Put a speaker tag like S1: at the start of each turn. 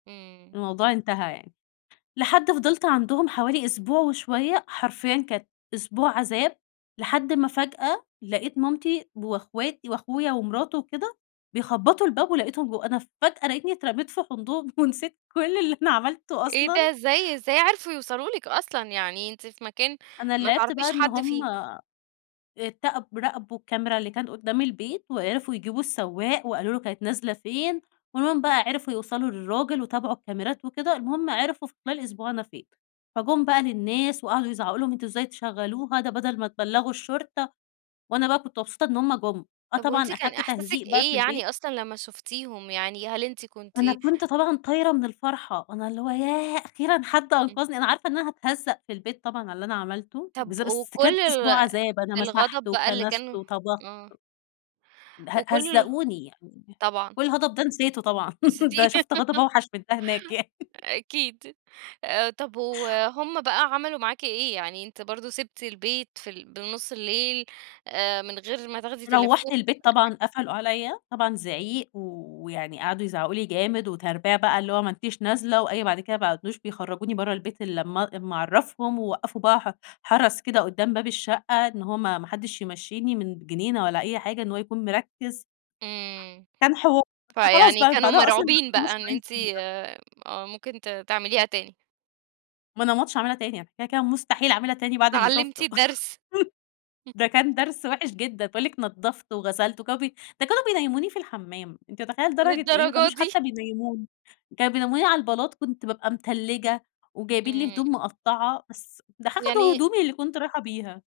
S1: امم.
S2: الموضوع انتهى يعني. لحد فضلت عندهم حوالي أسبوع وشوية، حرفيًا كانت أسبوع عذاب، لحد ما فجأة لقيت مامتي وإخواتي وأخويا ومراته وكده بيخبطوا الباب، ولقيتهم ب أنا فجأة لقيتني اترميت في حضنهم ونسيت كل اللي أنا عملته
S1: إيه ده!
S2: أصلًا.
S1: إزاي؟ إزاي عرفوا يوصلوا لِك أصلًا؟ يعني أنتِ في مكان
S2: أنا
S1: ما
S2: اللي عرفته
S1: تعرفيش
S2: بقى إن
S1: حد
S2: هُم
S1: فيه.
S2: اتقب راقبوا الكاميرا اللي كانت قدام البيت، وعرفوا يجيبوا السواق وقالوا له: "كانت نازلة فين؟" ومنه بقى عرفوا يوصلوا للراجل وتابعوا الكاميرات وكده، المهم عرفوا في خلال أسبوع أنا فين. فجم بقى للناس وقعدوا يزعقوا لهم "أنتم إزاي تشغلوها؟ ده بدل ما تبلغوا الشرطة." وأنا بقى كنت مبسوطة إن هُم جُم، آه،
S1: طَب وأنتِ
S2: طبعًا
S1: كان
S2: أخدت
S1: إحساسِك
S2: تهزيق بقى
S1: إيه
S2: في البيت.
S1: يعني أصلًا لما شفتيهم يعني؟ هل أنتِ كنتِ
S2: أنا كنت طبعًا طايرة من الفرحة، أنا اللي هو ياه! أخيرًا حد
S1: امم.
S2: أنقذني، أنا عارفة إن أنا هاتهزق في البيت طبعًا على اللي أنا عملته
S1: طَب
S2: بالذا بس
S1: وكل
S2: كانت أسبوع
S1: ال
S2: عذاب، أنا مسحت
S1: الغضب بقى اللي
S2: وكنست
S1: كانوا
S2: وطبخت.
S1: آه.
S2: ده ه
S1: وكل الغ
S2: هَزَّقوني يعني،
S1: طبعًا.
S2: والغضب ده نسيته طبعًا،
S1: بس
S2: ده
S1: دي
S2: شُفت غضب أوحش من ده هناك يعني.
S1: أكيد، آآ، طَب وهُم بقى عملوا معاكِ إيه؟ يعني أنتِ برضو سبتِ البيت في ال بنُص الليل، آآ من غير ما تاخدي
S2: روّحت
S1: تليفون
S2: البيت
S1: [unintelligible]
S2: طبعًا، قفلوا عليا، طبعًا زعيق ويعني قعدوا يزعقوا لي جامد، وتربية بقى، اللي هو ما أنتِش نازلة، وأي بعد كده ما بقوش بيخرجوني برّا البيت إلا لمّا إلا ما أعرفهم، ووقفوا بقى ح حرس كده قدام باب الشقة، إن هو ما ما حدش يمشيني من جنينة والا أي حاجة، إن هو يكون مركّز.
S1: امم،
S2: كان حوار، بس خلاص
S1: فيعني
S2: بقى من
S1: كانوا
S2: بعدها أصلًا ما
S1: مرعوبين
S2: بقاش
S1: بقى
S2: فارق
S1: إن
S2: معاهم
S1: أنتِ
S2: الحمد لله.
S1: آه ممكن ت تعمليها تاني؟
S2: ما أنا ما عدتش هاعملها تاني، كده، كده مستحيل أعملها تاني بعد اللي
S1: اتعلمتِ
S2: شُفته،
S1: الدرس.
S2: ده كان درس وحش جدًا. باقول لِك نضفت وغسلت، و كانوا بي ده كانوا بينيموني في الحمام! أنتِ متخيلة لدرجة إيه؟ ما
S1: للدرجة
S2: كانوش
S1: دي؟!
S2: حتى بينيموني، كانوا بينيموني على البلاط، كنت بابقى متلجة، وجايبين لي
S1: امم.
S2: هدوم مقطعة، بس ده ح أخدوا
S1: يعني
S2: هدومي اللي كنت رايحة بيها.